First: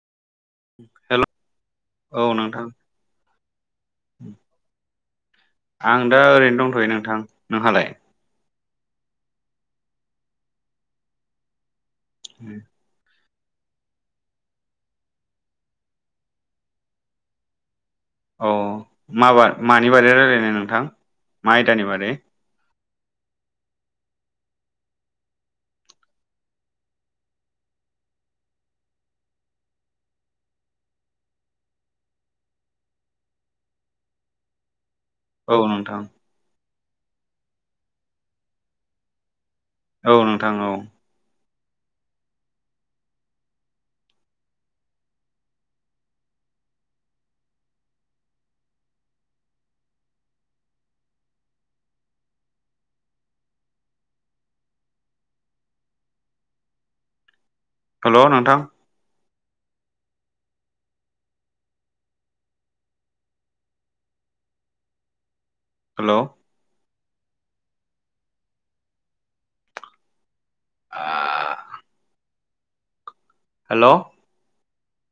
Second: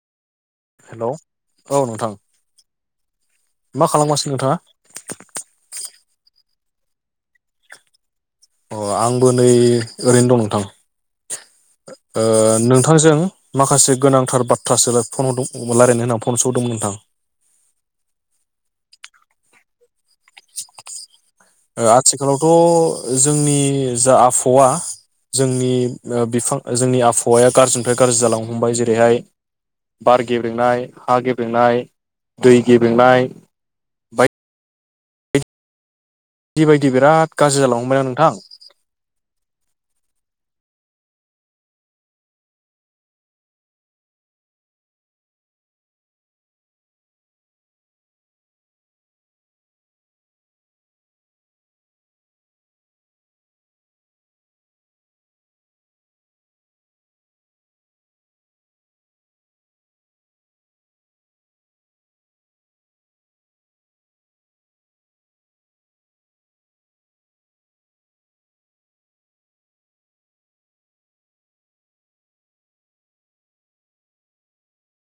Hello औ नोंथां hello नोंथां। मा खालामगासिनो ओम नोंथाङा आं दा ओरैनो दं। थ'यो नोंथां नोंहालाय? अ आंबो नै ओरैनो दं नोंथां। ओ-ओ नोंथांजों माखासे गोनांथार बाथ्रासो फन हरदों रायजलायनो होननानै फन सोदोंमोन नोंथां। औ माबा मानि बादै रायज्लायनो नोंथां? मा आयदानि ओ बादै आथिखालावथ' जोंनि जा आबहावा जोंनि ओ बिफां जोंनि आबहावाया गाज्रिनिफ्राय गाज्रि जालांनो हमबाय जेरैहाय बार गेब्रेंनाय हा गेब्रेंनाय दै गेब्रेंनाय बायदि औ नोंथां। जिबायदि बिराद गाज्रि जालांनो हमबायना नोंथां औ नोंथां औ। हेलौ नोंथां। हेलौ। आ हेल'।